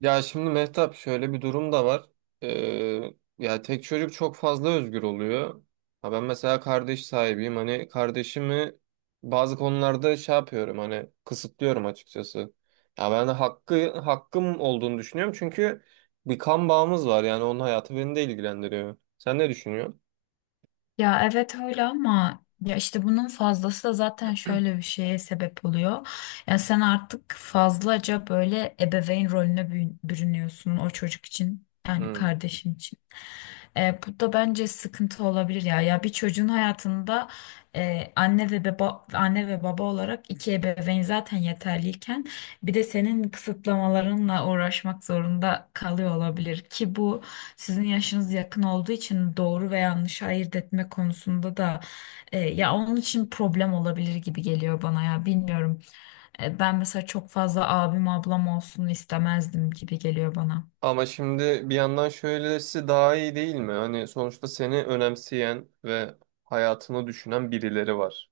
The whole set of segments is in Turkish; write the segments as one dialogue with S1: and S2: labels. S1: Ya şimdi Mehtap şöyle bir durum da var. Ee, ya tek çocuk çok fazla özgür oluyor. Ha ben mesela kardeş sahibiyim. Hani kardeşimi bazı konularda şey yapıyorum hani kısıtlıyorum açıkçası. Ya ben de hakkım olduğunu düşünüyorum çünkü bir kan bağımız var yani onun hayatı beni de ilgilendiriyor. Sen ne düşünüyorsun?
S2: Ya evet öyle ama ya işte bunun fazlası da zaten şöyle bir şeye sebep oluyor. Ya sen artık fazlaca böyle ebeveyn rolüne bürünüyorsun o çocuk için, yani
S1: Hmm.
S2: kardeşin için. Bu da bence sıkıntı olabilir ya. Ya bir çocuğun hayatında anne ve baba, anne ve baba olarak iki ebeveyn zaten yeterliyken bir de senin kısıtlamalarınla uğraşmak zorunda kalıyor olabilir ki bu, sizin yaşınız yakın olduğu için doğru ve yanlış ayırt etme konusunda da ya onun için problem olabilir gibi geliyor bana, ya bilmiyorum. Ben mesela çok fazla abim ablam olsun istemezdim gibi geliyor bana.
S1: Ama şimdi bir yandan şöylesi daha iyi değil mi? Hani sonuçta seni önemseyen ve hayatını düşünen birileri var.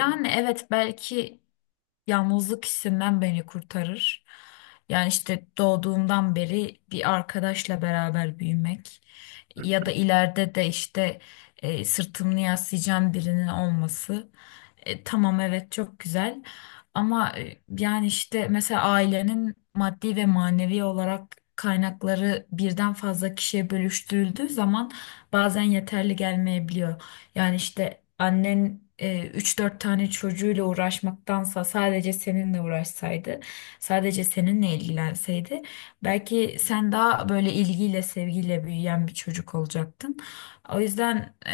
S1: Yani
S2: evet, belki yalnızlık hissinden beni kurtarır. Yani işte doğduğumdan beri bir arkadaşla beraber büyümek ya da ileride de sırtımı yaslayacağım birinin olması. Tamam, evet, çok güzel ama yani işte mesela ailenin maddi ve manevi olarak kaynakları birden fazla kişiye bölüştürüldüğü zaman bazen yeterli gelmeyebiliyor. Yani işte annen üç dört tane çocuğuyla uğraşmaktansa sadece seninle uğraşsaydı, sadece seninle ilgilenseydi, belki sen daha böyle ilgiyle, sevgiyle büyüyen bir çocuk olacaktın. O yüzden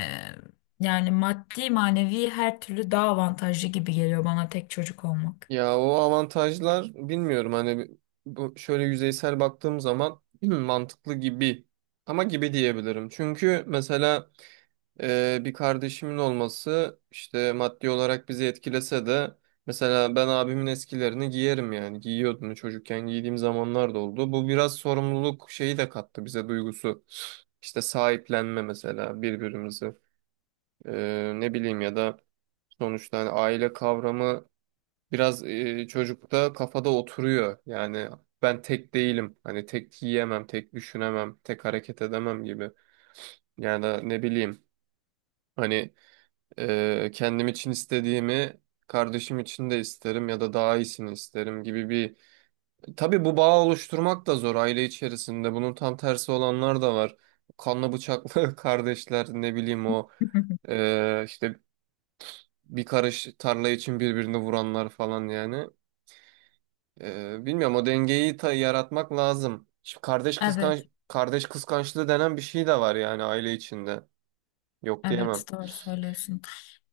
S2: yani maddi, manevi her türlü daha avantajlı gibi geliyor bana tek çocuk olmak.
S1: ya o avantajlar bilmiyorum hani bu şöyle yüzeysel baktığım zaman hmm, mantıklı gibi ama gibi diyebilirim. Çünkü mesela bir kardeşimin olması işte maddi olarak bizi etkilese de mesela ben abimin eskilerini giyerim yani giyiyordum çocukken giydiğim zamanlar da oldu. Bu biraz sorumluluk şeyi de kattı bize duygusu. İşte sahiplenme mesela birbirimizi. Ne bileyim ya da sonuçta hani aile kavramı biraz çocukta kafada oturuyor. Yani ben tek değilim. Hani tek yiyemem, tek düşünemem, tek hareket edemem gibi. Yani da ne bileyim hani kendim için istediğimi kardeşim için de isterim ya da daha iyisini isterim gibi bir... Tabii bu bağ oluşturmak da zor aile içerisinde. Bunun tam tersi olanlar da var. Kanlı bıçaklı kardeşler ne bileyim o işte bir karış tarla için birbirini vuranlar falan yani. Bilmiyorum o dengeyi yaratmak lazım. Şimdi kardeş kıskanç
S2: Evet.
S1: kardeş kıskançlığı denen bir şey de var yani aile içinde. Yok
S2: Evet,
S1: diyemem.
S2: doğru söylüyorsun.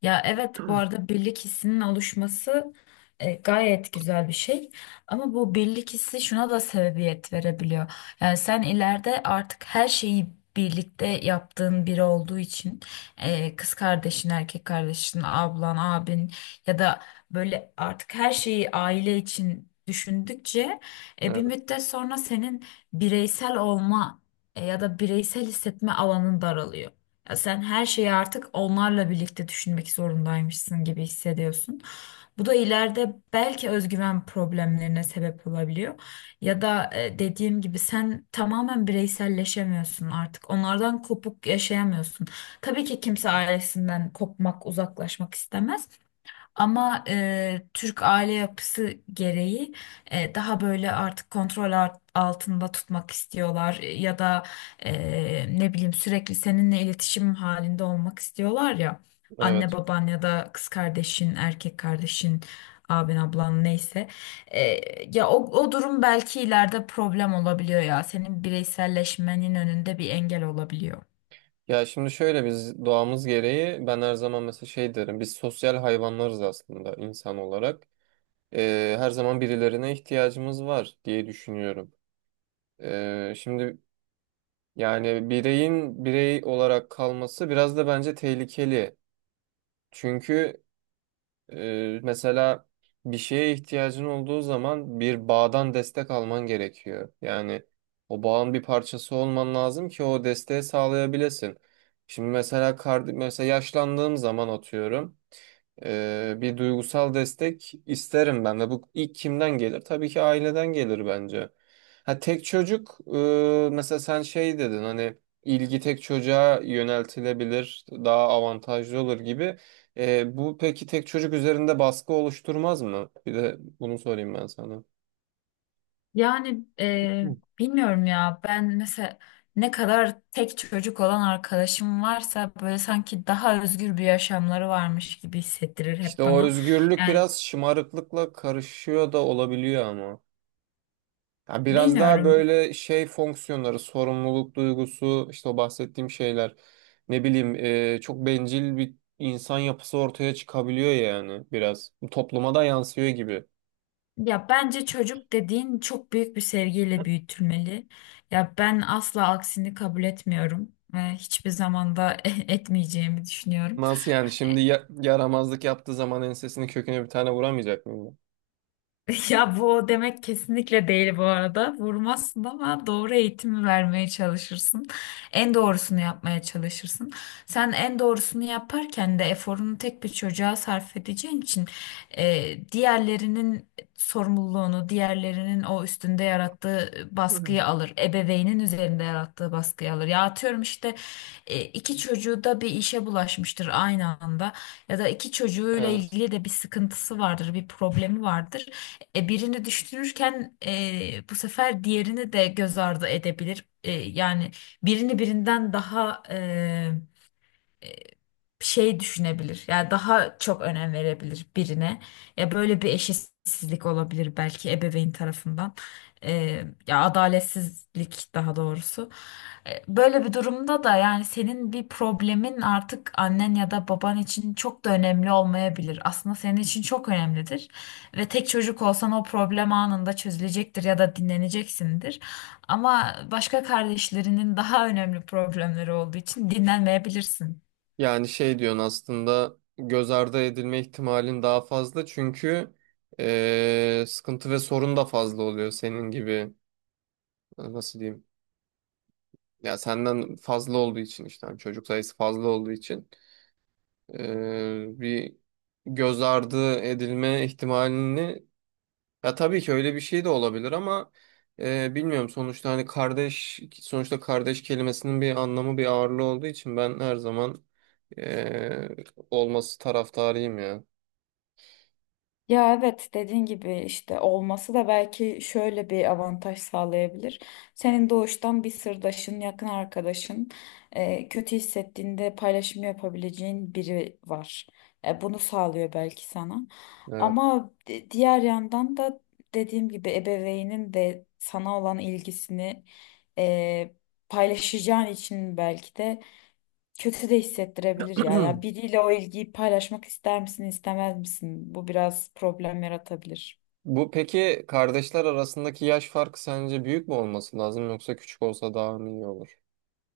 S2: Ya evet, bu arada birlik hissinin oluşması gayet güzel bir şey. Ama bu birlik hissi şuna da sebebiyet verebiliyor. Yani sen ileride artık her şeyi birlikte yaptığın biri olduğu için, kız kardeşin, erkek kardeşin, ablan, abin ya da böyle, artık her şeyi aile için düşündükçe bir
S1: Evet,
S2: müddet sonra senin bireysel olma, ya da bireysel hissetme alanın daralıyor. Ya sen her şeyi artık onlarla birlikte düşünmek zorundaymışsın gibi hissediyorsun. Bu da ileride belki özgüven problemlerine sebep olabiliyor. Ya da dediğim gibi, sen tamamen bireyselleşemiyorsun artık. Onlardan kopuk yaşayamıyorsun. Tabii ki kimse ailesinden kopmak, uzaklaşmak istemez. Ama Türk aile yapısı gereği daha böyle artık kontrol altında tutmak istiyorlar. Ya da ne bileyim, sürekli seninle iletişim halinde olmak istiyorlar ya. Anne
S1: evet.
S2: baban ya da kız kardeşin, erkek kardeşin, abin ablan, neyse. E, Ya o durum belki ileride problem olabiliyor ya. Senin bireyselleşmenin önünde bir engel olabiliyor.
S1: Ya şimdi şöyle biz doğamız gereği ben her zaman mesela şey derim biz sosyal hayvanlarız aslında insan olarak. Her zaman birilerine ihtiyacımız var diye düşünüyorum. Şimdi yani bireyin birey olarak kalması biraz da bence tehlikeli. Çünkü mesela bir şeye ihtiyacın olduğu zaman bir bağdan destek alman gerekiyor. Yani o bağın bir parçası olman lazım ki o desteği sağlayabilesin. Şimdi mesela mesela yaşlandığım zaman atıyorum bir duygusal destek isterim ben de. Bu ilk kimden gelir? Tabii ki aileden gelir bence. Ha tek çocuk mesela sen şey dedin hani ilgi tek çocuğa yöneltilebilir daha avantajlı olur gibi. Bu peki tek çocuk üzerinde baskı oluşturmaz mı? Bir de bunu sorayım ben sana.
S2: Yani
S1: Hı.
S2: bilmiyorum ya, ben mesela ne kadar tek çocuk olan arkadaşım varsa böyle sanki daha özgür bir yaşamları varmış gibi hissettirir
S1: İşte
S2: hep
S1: o
S2: bana.
S1: özgürlük
S2: Yani
S1: biraz şımarıklıkla karışıyor da olabiliyor ama. Ya biraz daha
S2: bilmiyorum,
S1: böyle şey fonksiyonları, sorumluluk duygusu, işte o bahsettiğim şeyler. Ne bileyim, çok bencil bir insan yapısı ortaya çıkabiliyor yani biraz. Topluma da yansıyor gibi.
S2: ya bence çocuk dediğin çok büyük bir sevgiyle büyütülmeli. Ya ben asla aksini kabul etmiyorum. Hiçbir zamanda etmeyeceğimi düşünüyorum.
S1: Nasıl yani şimdi yaramazlık yaptığı zaman ensesini köküne bir tane vuramayacak mıyım?
S2: Ya bu demek kesinlikle değil bu arada. Vurmazsın ama doğru eğitimi vermeye çalışırsın. En doğrusunu yapmaya çalışırsın. Sen en doğrusunu yaparken de eforunu tek bir çocuğa sarf edeceğin için diğerlerinin sorumluluğunu, diğerlerinin o üstünde yarattığı baskıyı alır. Ebeveynin üzerinde yarattığı baskıyı alır. Ya atıyorum işte, iki çocuğu da bir işe bulaşmıştır aynı anda, ya da iki çocuğuyla
S1: Evet.
S2: ilgili de bir sıkıntısı vardır, bir problemi vardır. Birini düşünürken bu sefer diğerini de göz ardı edebilir. Yani birini birinden daha şey düşünebilir. Yani daha çok önem verebilir birine. Ya böyle bir eşitsizlik olabilir belki ebeveyn tarafından. Ya adaletsizlik daha doğrusu. Böyle bir durumda da yani senin bir problemin artık annen ya da baban için çok da önemli olmayabilir. Aslında senin için çok önemlidir. Ve tek çocuk olsan o problem anında çözülecektir ya da dinleneceksindir. Ama başka kardeşlerinin daha önemli problemleri olduğu için dinlenmeyebilirsin.
S1: Yani şey diyorsun aslında göz ardı edilme ihtimalin daha fazla çünkü sıkıntı ve sorun da fazla oluyor senin gibi, nasıl diyeyim, ya senden fazla olduğu için işte hani çocuk sayısı fazla olduğu için bir göz ardı edilme ihtimalini. Ya tabii ki öyle bir şey de olabilir ama bilmiyorum sonuçta hani kardeş kelimesinin bir anlamı bir ağırlığı olduğu için ben her zaman eee, olması taraftarıyım ya.
S2: Ya evet, dediğin gibi işte olması da belki şöyle bir avantaj sağlayabilir. Senin doğuştan bir sırdaşın, yakın arkadaşın, kötü hissettiğinde paylaşım yapabileceğin biri var. Bunu sağlıyor belki sana.
S1: Evet.
S2: Ama diğer yandan da dediğim gibi, ebeveynin de sana olan ilgisini e, paylaşacağın için belki de kötü de hissettirebilir ya. Ya biriyle o ilgiyi paylaşmak ister misin, istemez misin? Bu biraz problem yaratabilir.
S1: Bu peki kardeşler arasındaki yaş farkı sence büyük mü olması lazım yoksa küçük olsa daha mı iyi olur?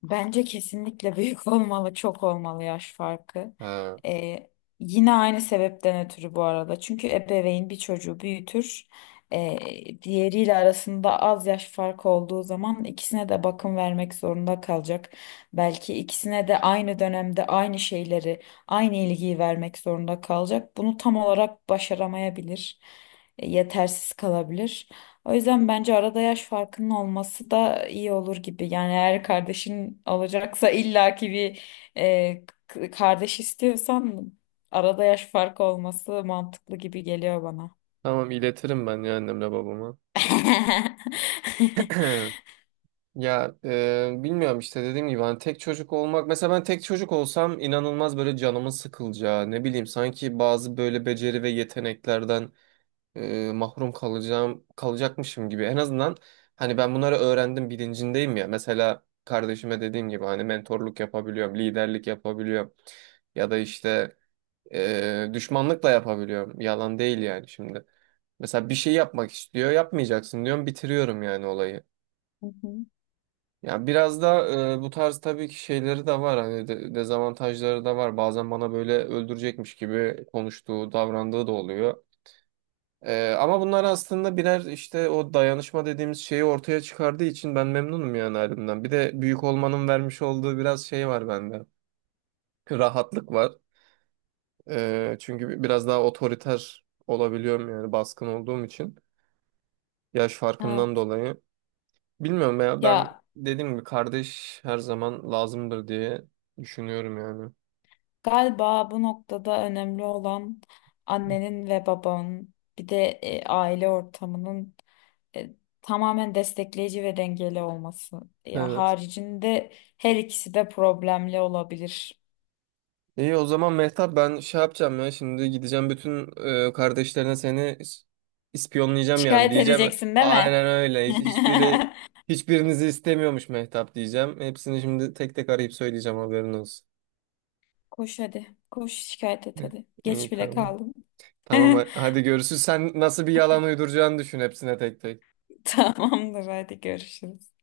S2: Bence kesinlikle büyük olmalı, çok olmalı yaş farkı.
S1: Ha.
S2: Ee, Yine aynı sebepten ötürü bu arada. Çünkü ebeveyn bir çocuğu büyütür. Diğeriyle arasında az yaş farkı olduğu zaman ikisine de bakım vermek zorunda kalacak. Belki ikisine de aynı dönemde aynı şeyleri, aynı ilgiyi vermek zorunda kalacak. Bunu tam olarak başaramayabilir, yetersiz kalabilir. O yüzden bence arada yaş farkının olması da iyi olur gibi. Yani eğer kardeşin alacaksa, illaki bir kardeş istiyorsan, arada yaş farkı olması mantıklı gibi geliyor bana.
S1: Tamam iletirim ben ya annemle babama. Ya bilmiyorum işte dediğim gibi hani tek çocuk olmak, mesela ben tek çocuk olsam inanılmaz böyle canımın sıkılacağı, ne bileyim, sanki bazı böyle beceri ve yeteneklerden mahrum kalacakmışım gibi. En azından hani ben bunları öğrendim bilincindeyim ya. Mesela kardeşime dediğim gibi hani mentorluk yapabiliyorum, liderlik yapabiliyorum ya da işte düşmanlık da yapabiliyorum. Yalan değil yani şimdi. Mesela bir şey yapmak istiyor, yapmayacaksın diyorum, bitiriyorum yani olayı.
S2: Hı hı.
S1: Ya biraz da bu tarz tabii ki şeyleri de var hani dezavantajları da var. Bazen bana böyle öldürecekmiş gibi konuştuğu, davrandığı da oluyor. Ama bunlar aslında birer işte o dayanışma dediğimiz şeyi ortaya çıkardığı için ben memnunum yani halimden. Bir de büyük olmanın vermiş olduğu biraz şey var bende. Rahatlık var. Çünkü biraz daha otoriter olabiliyorum yani baskın olduğum için. Yaş farkından
S2: Evet.
S1: dolayı. Bilmiyorum ya ben
S2: Ya
S1: dediğim gibi kardeş her zaman lazımdır diye düşünüyorum yani.
S2: galiba bu noktada önemli olan annenin ve babanın, bir de aile ortamının e, tamamen destekleyici ve dengeli olması. Ya
S1: Evet.
S2: haricinde her ikisi de problemli olabilir.
S1: İyi o zaman Mehtap ben şey yapacağım ya şimdi gideceğim bütün kardeşlerine seni ispiyonlayacağım yani
S2: Şikayet
S1: diyeceğim
S2: edeceksin değil mi?
S1: aynen öyle. Hiçbiri hiçbirinizi istemiyormuş Mehtap diyeceğim. Hepsini şimdi tek tek arayıp söyleyeceğim haberin olsun.
S2: Koş hadi. Koş şikayet et hadi.
S1: İyi
S2: Geç bile
S1: tamam.
S2: kaldım.
S1: Tamam hadi görüşürüz. Sen nasıl bir yalan uyduracağını düşün hepsine tek tek.
S2: Tamamdır, hadi görüşürüz.